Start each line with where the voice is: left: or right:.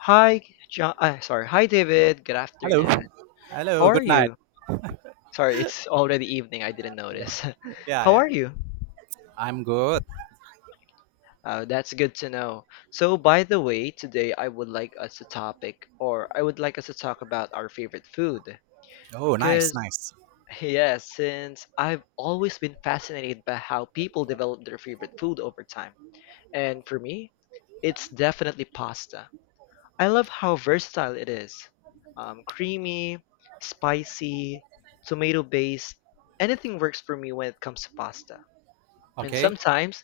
left: Hi, John. Sorry. Hi, David. Good
right: Hello.
left: afternoon. How
right: Hello.
left: are
right: Good night.
left: you? Sorry, it's already evening. I didn't notice.
right: Yeah. Yeah.
left: How
right: Yeah.
left: are you?
right: I'm good.
left: That's good to know. So, by the way, today I would like us to topic, or I would like us to talk about our favorite food.
right: Oh, nice.
left: Because,
right: Nice.
left: yeah, since I've always been fascinated by how people develop their favorite food over time. And for me, it's definitely pasta. I love how versatile it is. Creamy, spicy, tomato based, anything works for me when it comes to pasta. And
right: Okay.
left: sometimes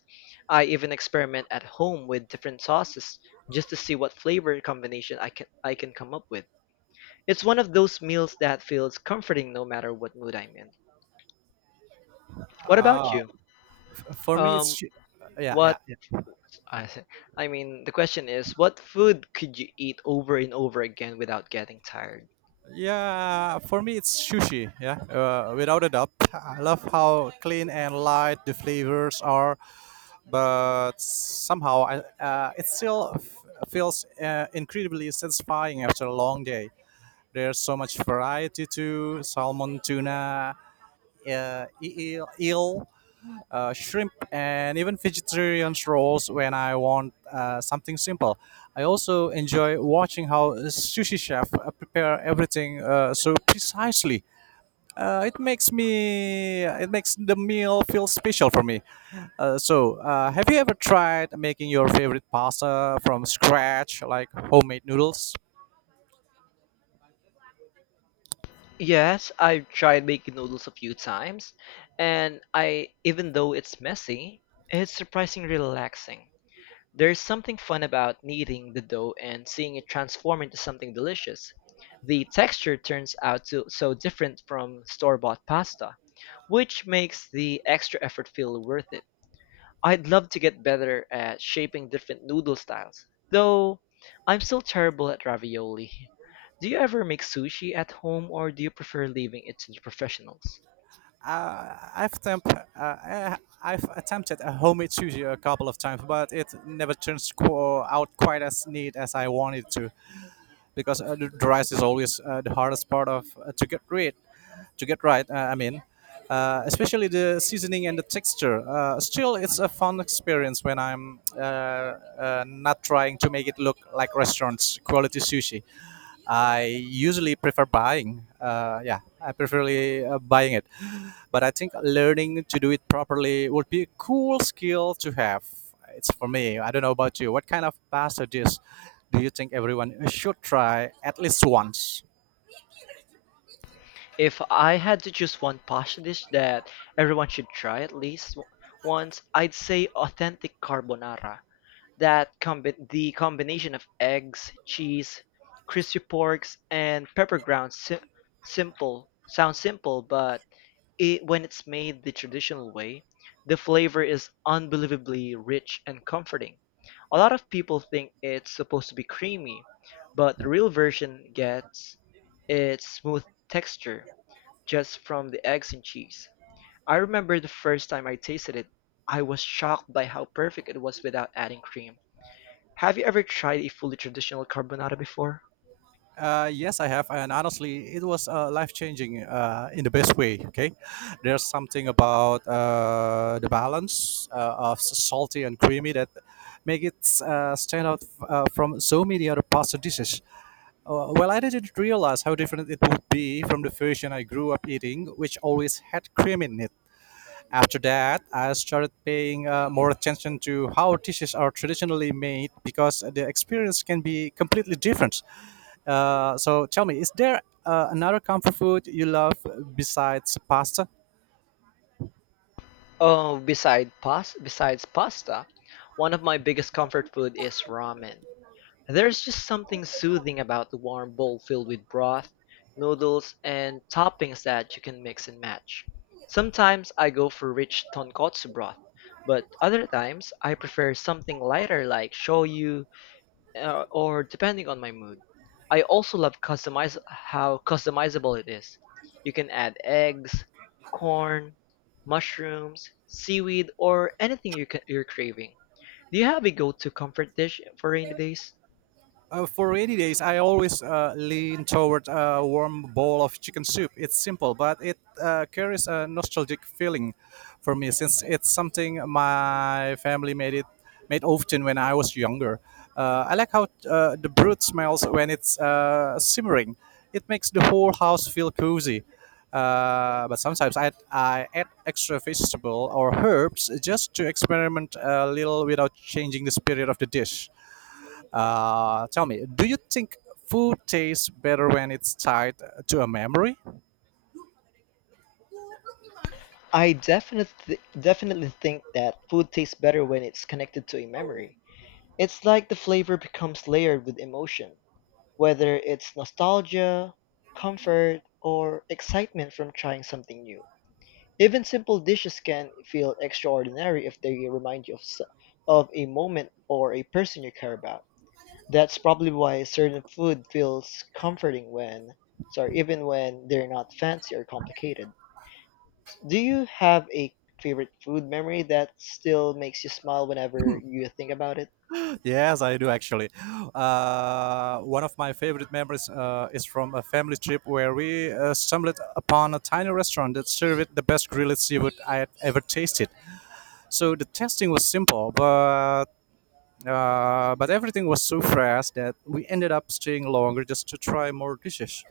left: I even experiment at home with different sauces just to see what flavor combination I can come up with. It's one of those meals that feels comforting no matter what mood I'm in. What about
right: Uh,
left: you?
right: for me, it's.
left: Um,
right: Sh- yeah. Yeah.
left: What
right: Yeah.
left: I say- I mean, the question is, what food could you eat over and over again without getting tired?
right: Yeah, for me it's sushi. Yeah, without a doubt. I love how clean and light the flavors are, but somehow it still feels incredibly satisfying after a long day. There's so much variety too: salmon, tuna, eel, eel, shrimp, and even vegetarian rolls when I want something simple. I also enjoy watching how a sushi chef prepare everything so precisely. It makes the meal feel special for me. So, have you ever tried making your favorite pasta from scratch, like homemade noodles?
left: Yes, I've tried making noodles a few times, and I even though it's messy, it's surprisingly relaxing. There's something fun about kneading the dough and seeing it transform into something delicious. The texture turns out to, so different from store-bought pasta, which makes the extra effort feel worth it. I'd love to get better at shaping different noodle styles, though I'm still terrible at ravioli. Do you ever make sushi at home or do you prefer leaving it to the professionals?
right: I've attempted a homemade sushi a couple of times, but it never turns out quite as neat as I wanted to, because the rice is always the hardest part of to get rid to get right. I mean, especially the seasoning and the texture. Still, it's a fun experience when I'm not trying to make it look like restaurants quality sushi. I usually prefer buying. Yeah, I preferly buying it. But I think learning to do it properly would be a cool skill to have. It's for me. I don't know about you. What kind of pasta dish do you think everyone should try at least once?
left: If I had to choose one pasta dish that everyone should try at least once, I'd say authentic carbonara. The combination of eggs, cheese, crispy porks, and pepper ground simple sounds simple, but it, when it's made the traditional way, the flavor is unbelievably rich and comforting. A lot of people think it's supposed to be creamy, but the real version gets its smooth texture just from the eggs and cheese. I remember the first time I tasted it, I was shocked by how perfect it was without adding cream. Have you ever tried a fully traditional carbonara before?
right: Yes, I have, and honestly, it was life changing in the best way. Okay, there's something about the balance of salty and creamy that make it stand out from so many other pasta dishes. Well, I didn't realize how different it would be from the version I grew up eating, which always had cream in it. After that, I started paying more attention to how dishes are traditionally made because the experience can be completely different. So, tell me, is there another comfort food you love besides pasta?
left: Oh, besides pasta, one of my biggest comfort food is ramen. There's just something soothing about the warm bowl filled with broth, noodles, and toppings that you can mix and match. Sometimes I go for rich tonkotsu broth, but other times I prefer something lighter like shoyu or depending on my mood. I also love customize how customizable it is. You can add eggs, corn, mushrooms, seaweed, or anything you're craving. Do you have a go-to comfort dish for rainy days?
right: For rainy days, I always lean toward a warm bowl of chicken soup. It's simple, but it carries a nostalgic feeling for me since it's something my family made often when I was younger. I like how the broth smells when it's simmering. It makes the whole house feel cozy. But sometimes I add extra vegetable or herbs just to experiment a little without changing the spirit of the dish. Tell me, do you think food tastes better when it's tied to a memory?
left: I definitely think that food tastes better when it's connected to a memory. It's like the flavor becomes layered with emotion, whether it's nostalgia, comfort, or excitement from trying something new. Even simple dishes can feel extraordinary if they remind you of a moment or a person you care about. That's probably why certain food feels comforting when, sorry, even when they're not fancy or complicated. Do you have a favorite food memory that still makes you smile whenever you think about it?
right: Yes, I do actually. One of my favorite memories is from a family trip where we stumbled upon a tiny restaurant that served the best grilled seafood I had ever tasted. So the tasting was simple, but everything was so fresh that we ended up staying longer just to try more dishes.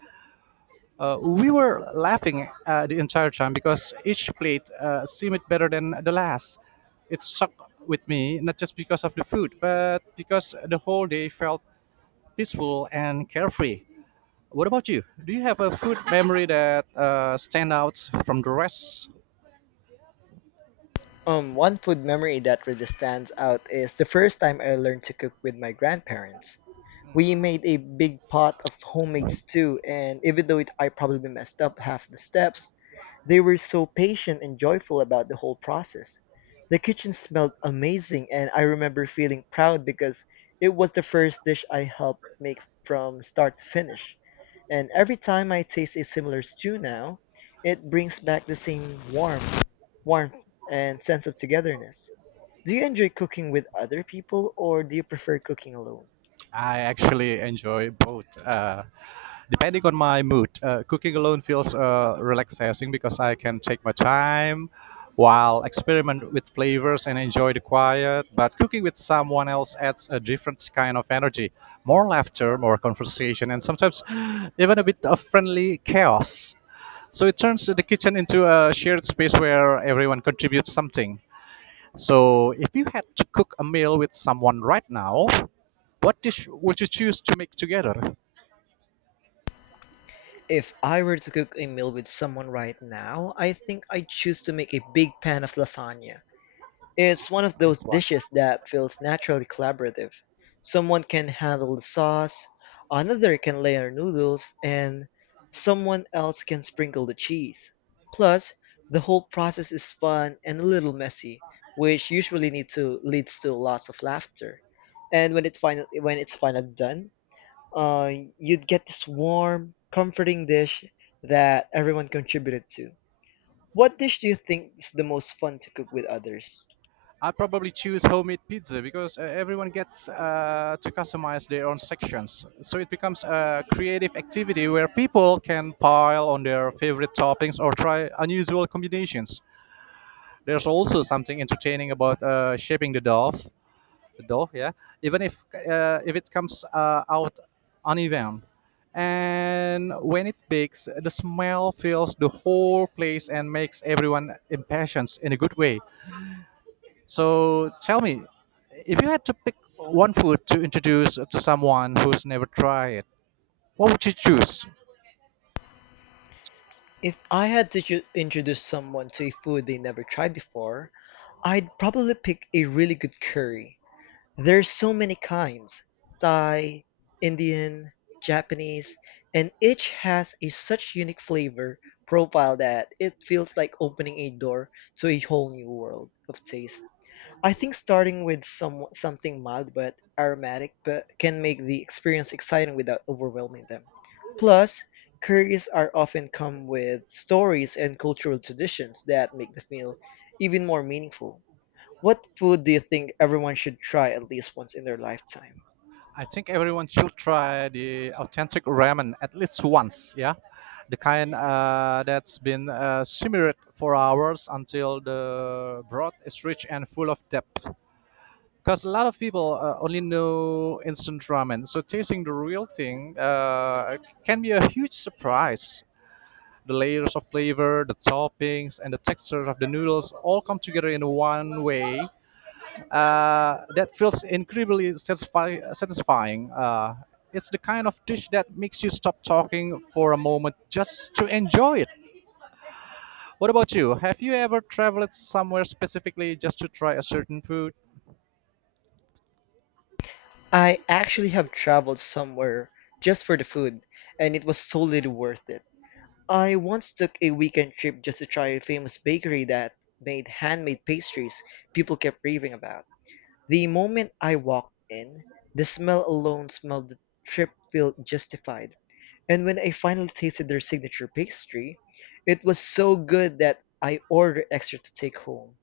right: We were laughing the entire time because each plate seemed better than the last. It stuck with me not just because of the food, but because the whole day felt peaceful and carefree. What about you? Do you have a food memory that stand out from the rest?
left: One food memory that really stands out is the first time I learned to cook with my grandparents. We made a big pot of homemade stew, and even though it, I probably messed up half the steps, they were so patient and joyful about the whole process. The kitchen smelled amazing, and I remember feeling proud because it was the first dish I helped make from start to finish. And every time I taste a similar stew now, it brings back the same warmth and sense of togetherness. Do you enjoy cooking with other people or do you prefer cooking alone?
right: I actually enjoy both. Depending on my mood, cooking alone feels relaxing because I can take my time while experiment with flavors and enjoy the quiet. But cooking with someone else adds a different kind of energy, more laughter, more conversation, and sometimes even a bit of friendly chaos. So it turns the kitchen into a shared space where everyone contributes something. So if you had to cook a meal with someone right now, what dish would you choose to make together?
left: If I were to cook a meal with someone right now, I think I'd choose to make a big pan of lasagna. It's one of those
right: Nice one.
left: dishes that feels naturally collaborative. Someone can handle the sauce, another can layer noodles, and someone else can sprinkle the cheese. Plus, the whole process is fun and a little messy, which leads to lots of laughter. And when it's finally done, uh, you'd get this warm, comforting dish that everyone contributed to. What dish do you think is the most fun to cook with others?
right: I probably choose homemade pizza because everyone gets to customize their own sections. So it becomes a creative activity where people can pile on their favorite toppings or try unusual combinations. There's also something entertaining about shaping the dough though, yeah, even if it comes out uneven. And when it bakes, the smell fills the whole place and makes everyone impatient in a good way. So tell me, if you had to pick one food to introduce to someone who's never tried it, what would you choose?
left: If I had to introduce someone to a food they never tried before, I'd probably pick a really good curry. There's so many kinds Thai, Indian, Japanese, and each has a such unique flavor profile that it feels like opening a door to a whole new world of taste. I think starting with something mild but aromatic but can make the experience exciting without overwhelming them. Plus, curries are often come with stories and cultural traditions that make the meal even more meaningful. What food do you think everyone should try at least once in their lifetime?
right: I think everyone should try the authentic ramen at least once. Yeah, the kind that's been simmered for hours until the broth is rich and full of depth. Because a lot of people only know instant ramen, so tasting the real thing can be a huge surprise. The layers of flavor, the toppings, and the texture of the noodles all come together in one way that feels incredibly satisfying. It's the kind of dish that makes you stop talking for a moment just to enjoy it. What about you? Have you ever traveled somewhere specifically just to try a certain food?
left: I actually have traveled somewhere just for the food, and it was totally worth it. I once took a weekend trip just to try a famous bakery that made handmade pastries people kept raving about. The moment I walked in, the smell alone smelled the trip Feel justified. And when I finally tasted their signature pastry, it was so good that I ordered extra to take home.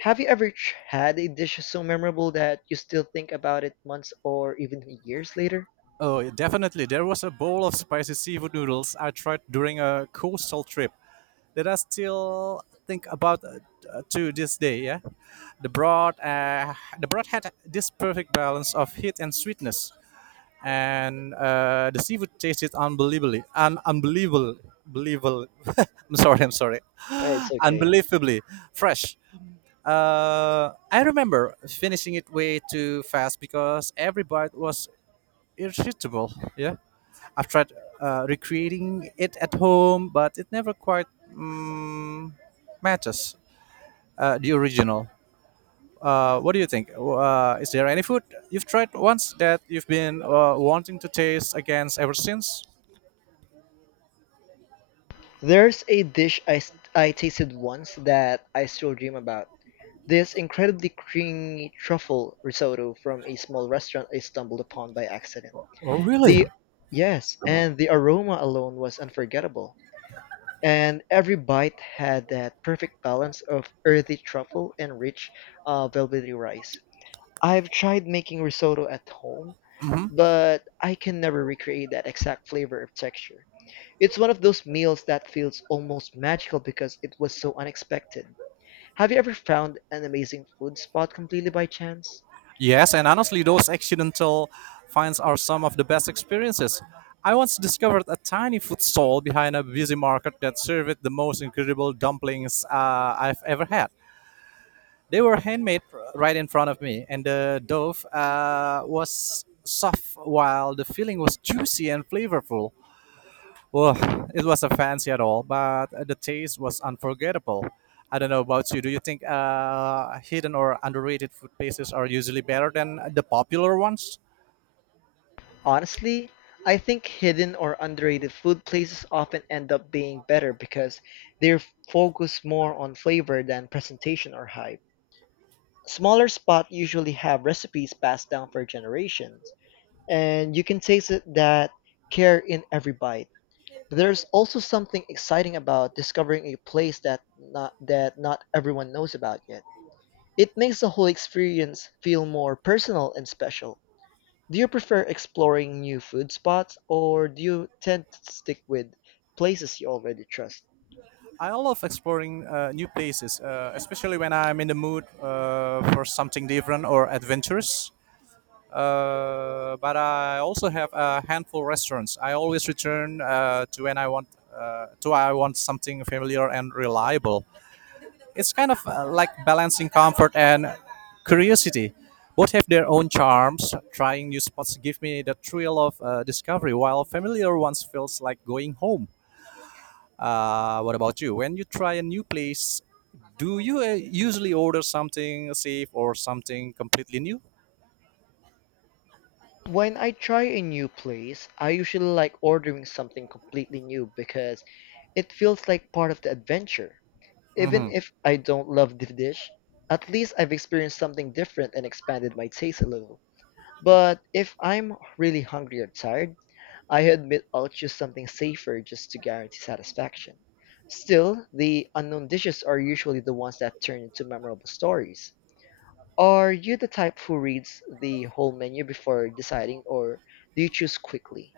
left: Have you ever had a dish so memorable that you still think about it months or even years later?
right: Oh, yeah, definitely. There was a bowl of spicy seafood noodles I tried during a coastal trip that I still think about to this day. Yeah, the broth, uh, the broth had this perfect balance of heat and sweetness, and the seafood taste is unbelievably un- unbelievable believable I'm sorry. I'm sorry.
left: It's okay.
right: Unbelievably fresh. I remember finishing it way too fast because every bite was irresistible. Yeah, I've tried recreating it at home, but it never quite mm, matches the original. What do you think? Is there any food you've tried once that you've been wanting to taste against ever since?
left: There's a dish I tasted once that I still dream about. This incredibly creamy truffle risotto from a small restaurant I stumbled upon by accident.
right: Oh, really?
left: The yes, and the aroma alone was unforgettable. And every bite had that perfect balance of earthy truffle and rich, velvety rice. I've tried making risotto at home
right: Hmm.
left: but I can never recreate that exact flavor or texture. It's one of those meals that feels almost magical because it was so unexpected. Have you ever found an amazing food spot completely by chance?
right: Yes, and honestly, those accidental finds are some of the best experiences. I once discovered a tiny food stall behind a busy market that served the most incredible dumplings I've ever had. They were handmade right in front of me, and the dough was soft while the filling was juicy and flavorful. Well, it wasn't fancy at all, but the taste was unforgettable. I don't know about you. Do you think hidden or underrated food places are usually better than the popular ones?
left: Honestly, I think hidden or underrated food places often end up being better because they're focused more on flavor than presentation or hype. Smaller spots usually have recipes passed down for generations, and you can taste it that care in every bite. But there's also something exciting about discovering a place that not everyone knows about yet. It makes the whole experience feel more personal and special. Do you prefer exploring new food spots or do you tend to stick with places you already trust?
right: I love exploring new places, especially when I'm in the mood for something different or adventurous. But I also have a handful restaurants. I always return to when I want to I want something familiar and reliable. It's kind of like balancing comfort and curiosity. Both have their own charms. Trying new spots give me the thrill of discovery, while familiar ones feels like going home. What about you? When you try a new place, do you usually order something safe or something completely new?
left: When I try a new place, I usually like ordering something completely new because it feels like part of the adventure. Even
right: Hmm.
left: if I don't love the dish, at least I've experienced something different and expanded my taste a little. But if I'm really hungry or tired, I admit I'll choose something safer just to guarantee satisfaction. Still, the unknown dishes are usually the ones that turn into memorable stories. Are you the type who reads the whole menu before deciding, or do you choose quickly?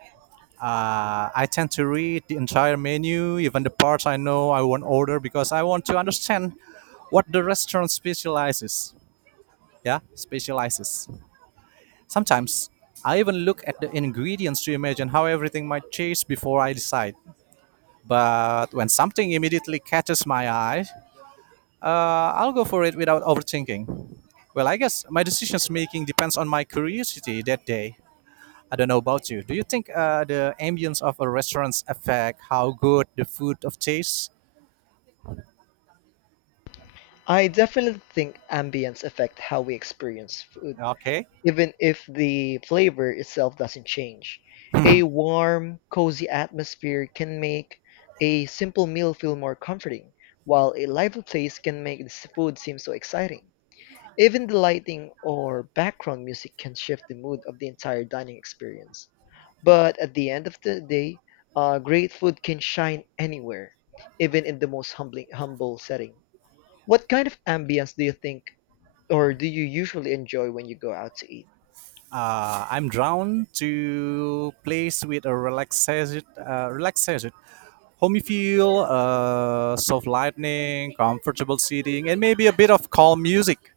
right: I tend to read the entire menu, even the parts I know I won't order, because I want to understand what the restaurant specializes. Yeah, specializes. Sometimes I even look at the ingredients to imagine how everything might taste before I decide. But when something immediately catches my eye, I'll go for it without overthinking. Well, I guess my decisions making depends on my curiosity that day. I don't know about you. Do you think the ambience of a restaurant affect how good the food of tastes?
left: I definitely think ambience affect how we experience food,
right: Okay.
left: even if the flavor itself doesn't change. A warm, cozy atmosphere can make a simple meal feel more comforting, while a lively place can make the food seem so exciting. Even the lighting or background music can shift the mood of the entire dining experience. But at the end of the day, great food can shine anywhere, even in the most humble setting. What kind of ambience do you think, or do you usually enjoy when you go out to eat?
right: I'm drawn to place with a relaxation, homey feel, soft lighting, comfortable seating, and maybe a bit of calm music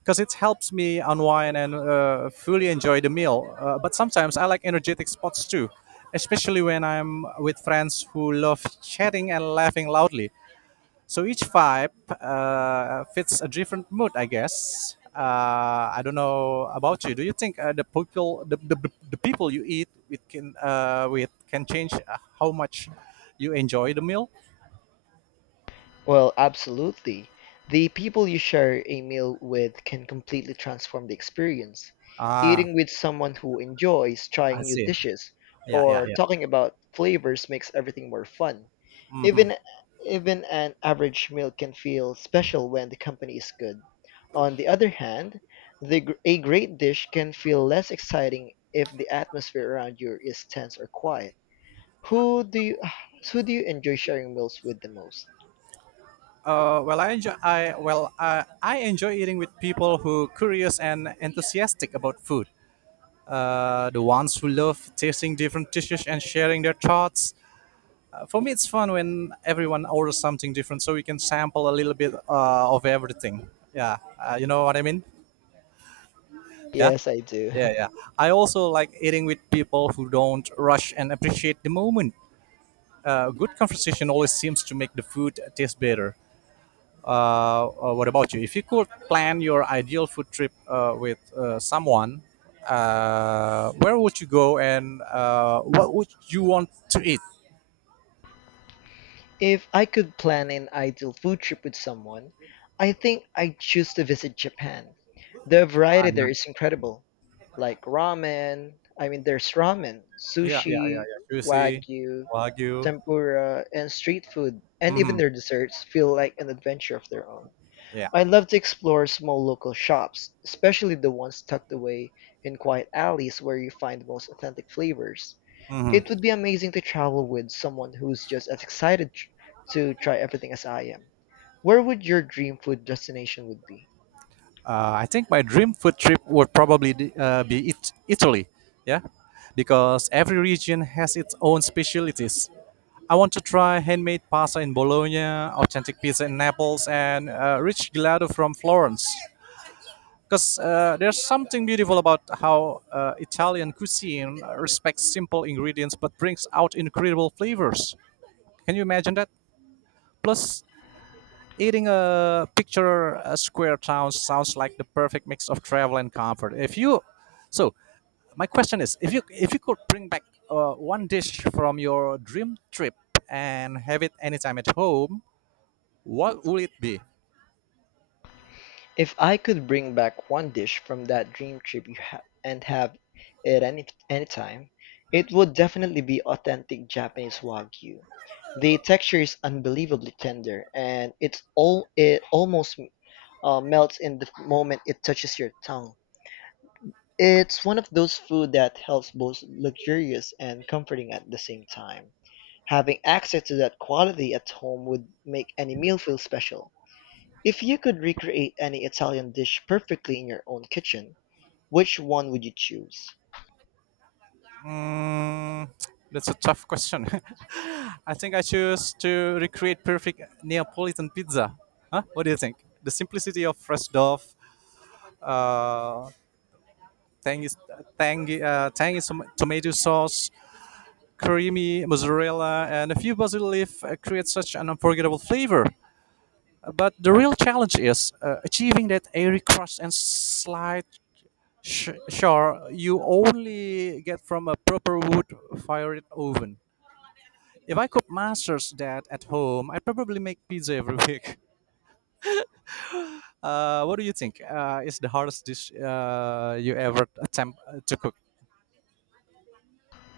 right: because it helps me unwind and fully enjoy the meal. But sometimes I like energetic spots too, especially when I'm with friends who love chatting and laughing loudly. So each vibe fits a different mood, I guess. I don't know about you. Do you think the people you eat with can change how much you enjoy the meal?
left: Well, absolutely. The people you share a meal with can completely transform the experience.
right: Ah,
left: Eating with someone who enjoys
right: I
left: trying new
right: see.
left: dishes
right: Yeah, yeah,
left: or
right: yeah.
left: talking about flavors makes everything more fun.
right: Hmm.
left: Even even an average meal can feel special when the company is good. On the other hand, a great dish can feel less exciting if the atmosphere around you is tense or quiet. Who do you, who do you enjoy sharing meals with the most?
right: I enjoy eating with people who curious and enthusiastic about food. The ones who love tasting different dishes and sharing their thoughts for me, it's fun when everyone orders something different, so we can sample a little bit of everything. Yeah, you know what I mean? Yeah,
left: Yes, I do.
right: yeah, yeah. I also like eating with people who don't rush and appreciate the moment. Good conversation always seems to make the food taste better. What about you? If you could plan your ideal food trip with someone, where would you go and what would you want to eat?
left: If I could plan an ideal food trip with someone, I think I'd choose to visit Japan. The variety there is incredible. I mean, there's ramen,
right: Yeah, yeah, yeah,
left: sushi,
right: yeah. Sushi,
left: wagyu,
right: wagyu.
left: tempura, and street food, and even
right: Hmm.
left: their desserts feel like an adventure of their own.
right: Yeah.
left: I love to explore small local shops, especially the ones tucked away in quiet alleys where you find the most authentic flavors.
right: Hmm.
left: It would be amazing to travel with someone who's just as to try everything as I am. Where would your dream food destination would be?
right: I think my dream food trip would probably be Italy. Yeah, because every region has its own specialities. I want to try handmade pasta in Bologna, authentic pizza in Naples, and rich gelato from Florence. Because there's something beautiful about how Italian cuisine respects simple ingredients but brings out incredible flavors. Can you imagine that? Plus, eating a picture a square town sounds like the perfect mix of travel and comfort. If you, so my question is, if you could bring back one dish from your dream trip and have it anytime at home, what would it be?
left: If I could bring back one dish from that dream trip and have it anytime, it would definitely be authentic Japanese wagyu. The texture is unbelievably tender, and it almost melts in the moment it touches your tongue. It's one of those food that helps both luxurious and comforting at the same time. Having access to that quality at home would make any meal feel special. If you could recreate any Italian dish perfectly in your own kitchen, which one would you choose?
right: Mm, that's a tough question. I think I choose to recreate perfect Neapolitan pizza. Huh? What do you think? The simplicity of fresh dough, uh, tangy, tomato sauce, creamy mozzarella, and a few basil leaf create such an unforgettable flavor. But the real challenge is achieving that airy crust and slight char you only get from a proper wood-fired oven. If I could master that at home, I'd probably make pizza every week. What do you think? Is the hardest dish you ever attempt to cook?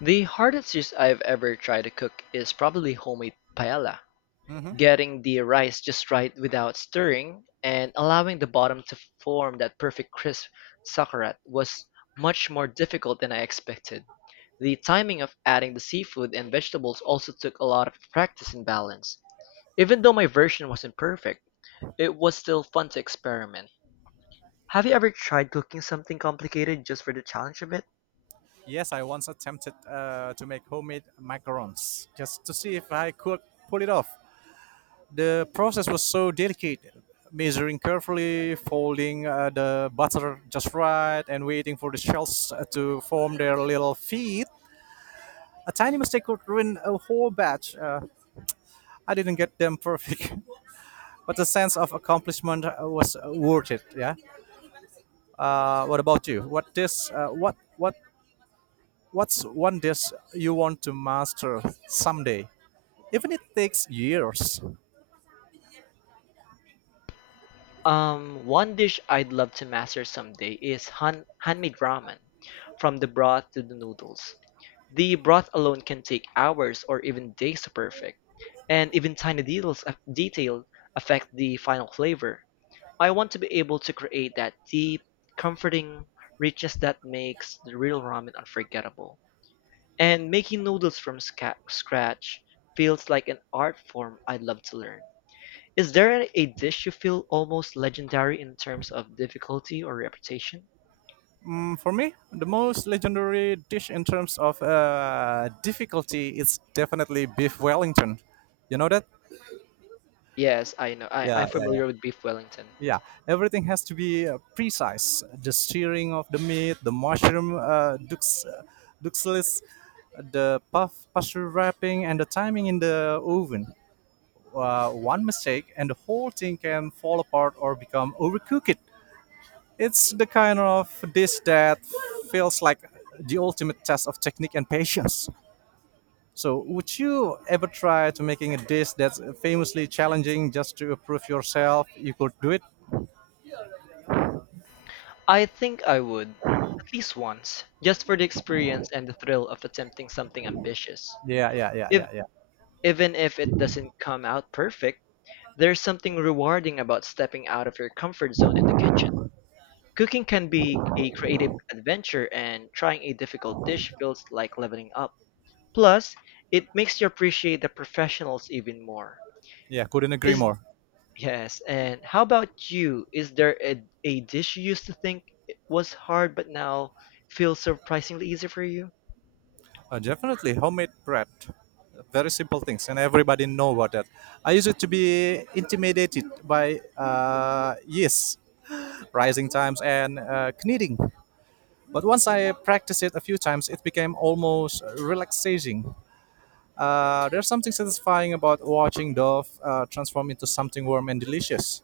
left: The hardest dish I've ever tried to cook is probably homemade paella.
right: Hmm
left: Getting the rice just right without stirring and allowing the bottom to form that perfect crisp sauerkraut was much more difficult than I expected. The timing of adding the seafood and vegetables also took a lot of practice and balance. Even though my version wasn't perfect, it was still fun to experiment. Have you ever tried cooking something complicated just for the challenge of it?
right: Yes, I once attempted to make homemade macarons just to see if I could pull it off. The process was so delicate, measuring carefully, folding the butter just right, and waiting for the shells to form their little feet. A tiny mistake could ruin a whole batch. I didn't get them perfect, but the sense of accomplishment was worth it. Yeah. What about you? What this? What What's one dish you want to master someday? Even it takes years.
left: One dish I'd love to master someday is handmade ramen, from the broth to the noodles. The broth alone can take hours or even days to perfect, and even tiny detail affect the final flavor. I want to be able to create that deep, comforting richness that makes the real ramen unforgettable. And making noodles from scratch feels like an art form I'd love to learn. Is there a dish you feel almost legendary in terms of difficulty or reputation?
right: For me, the most legendary dish in terms of difficulty is definitely beef Wellington. You know that?
left: Yes, I know.
right: Yeah,
left: I'm
right: yeah, yeah.
left: familiar with beef Wellington.
right: Yeah, everything has to be precise. The searing of the meat, the mushroom duxelles, the puff pastry wrapping, and the timing in the oven. One mistake, and the whole thing can fall apart or become overcooked. It's the kind of dish that feels like the ultimate test of technique and patience. So, would you ever try to making a dish that's famously challenging just to prove yourself you could do it?
left: I think I would, at least once, just for the experience and the thrill of attempting something ambitious.
right: Yeah, yeah, yeah,
left: If
right: yeah, yeah.
left: Even if it doesn't come out perfect, there's something rewarding about stepping out of your comfort zone in the kitchen. Cooking can be a creative adventure, and trying a difficult dish feels like leveling up. Plus, it makes you appreciate the professionals even more.
right: Yeah, couldn't agree
left: Is
right: more.
left: Yes, and how about you? Is there a dish you used to think it was hard but now feels surprisingly easy for you?
right: Definitely homemade bread. Very simple things, and everybody know about that. I used to be intimidated by yeast, rising times, and kneading. But once I practiced it a few times, it became almost relaxing. There's something satisfying about watching dough transform into something warm and delicious.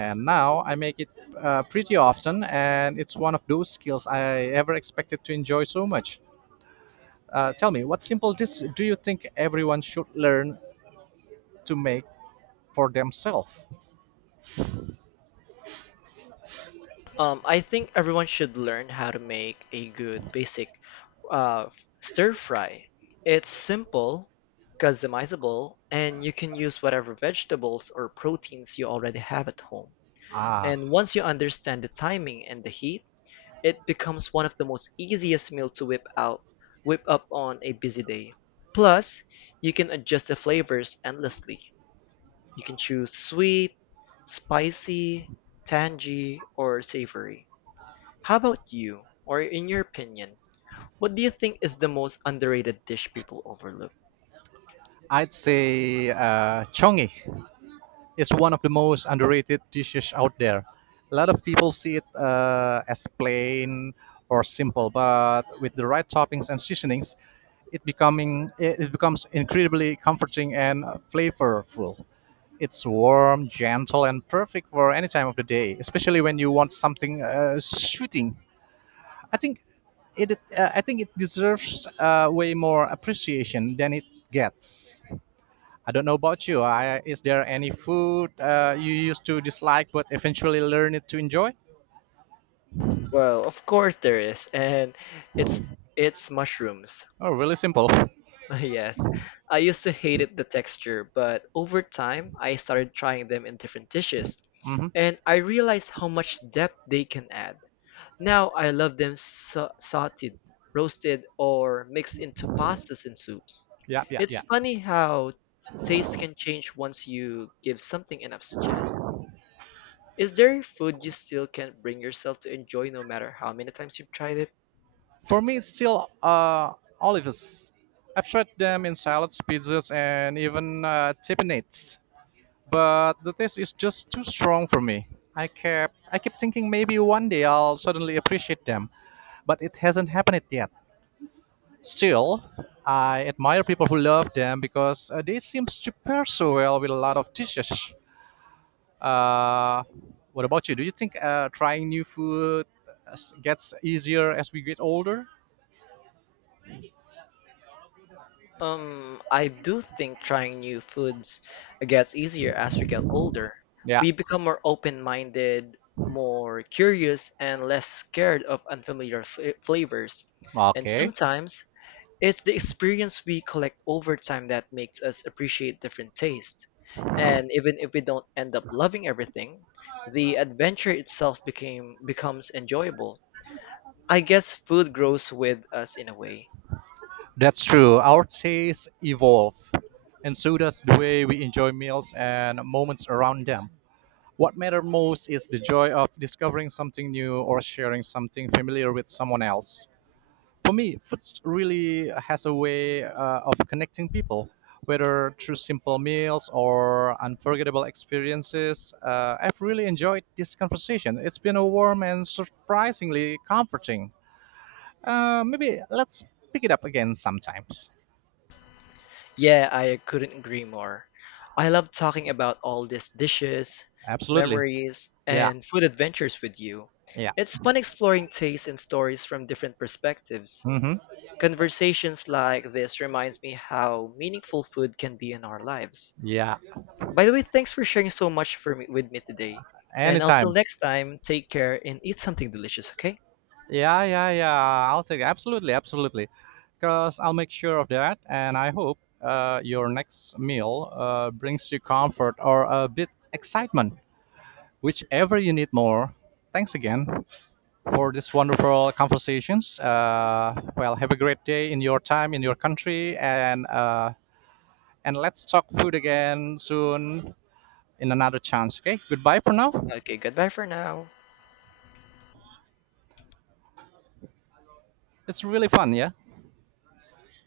right: And now I make it pretty often, and it's one of those skills I ever expected to enjoy so much. Tell me, what simple dish do you think everyone should learn to make for themselves?
left: I think everyone should learn how to make a good basic uh, stir fry. It's simple, customizable, and you can use whatever vegetables or proteins you already have at home.
right: Ah,
left: And once you understand the timing and the heat, it becomes one of the most easiest meal to whip up on a busy day. Plus, you can adjust the flavors endlessly. You can choose sweet, spicy, tangy, or savory. How about you, or in your opinion, what do you think is the most underrated dish people overlook?
right: I'd say chongi. It's one of the most underrated dishes out there. A lot of people see it as plain or simple, but with the right toppings and seasonings, it becoming it it becomes incredibly comforting and flavorful. It's warm, gentle, and perfect for any time of the day, especially when you want something soothing. I think it I think it deserves way more appreciation than it gets. I don't know about you. Is there any food you used to dislike but eventually learned to enjoy?
left: Well, of course there is, and it's it's mushrooms.
right: Oh, really simple.
left: Yes, I used to hated the texture, but over time I started trying them in different dishes,
right: Hmm
left: and I realized how much depth they can add. Now I love them sauteed, roasted, or mixed into pastas and soups.
right: Yeah, yeah,
left: It's
right: yeah.
left: funny how taste can change once you give something enough chances. Is there food you still can't bring yourself to enjoy no matter how many times you've tried it?
right: For me, it's still olives. I've tried them in salads, pizzas, and even tippinates, but the taste is just too strong for me. I kept thinking maybe one day I'll suddenly appreciate them, but it hasn't happened yet. Still, I admire people who love them because they seem to pair so well with a lot of dishes. Uh, what about you? Do you think trying new food gets easier as we get older?
left: I do think trying new foods gets easier as we get older.
right: Yeah,
left: We become more open-minded, more curious, and less scared of unfamiliar flavors. And
right: okay.
left: sometimes it's the experience we collect over time that makes us appreciate different tastes. And even if we don't end up loving everything, the adventure itself became becomes enjoyable. I guess food grows with us in a way.
right: That's true. Our tastes evolve, and so does the way we enjoy meals and moments around them. What matters most is the joy of discovering something new or sharing something familiar with someone else. For me, food really has a way of connecting people, whether through simple meals or unforgettable experiences. I've really enjoyed this conversation. It's been a warm and surprisingly comforting. Maybe let's pick it up again sometimes.
left: Yeah, I couldn't agree more. I love talking about all these dishes,
right: Absolutely.
left: memories,
right: Yeah.
left: and food adventures with you.
right: Yeah.
left: It's fun exploring tastes and stories from different perspectives.
right: hmm
left: Conversations like this reminds me how meaningful food can be in our lives.
right: Yeah.
left: By the way, thanks for sharing so much for me, with me today. And until
right: Anytime.
left: next time, take care and eat something delicious, okay?
right: Yeah, yeah, yeah. I'll take absolutely, absolutely, because I'll make sure of that. And I hope your next meal brings you comfort or a bit excitement, whichever you need more. Thanks again for this wonderful conversations. Well, have a great day in your time in your country, and let's talk food again soon in another chance. Okay, goodbye for now.
left: Okay, goodbye for now.
right: It's really fun, yeah.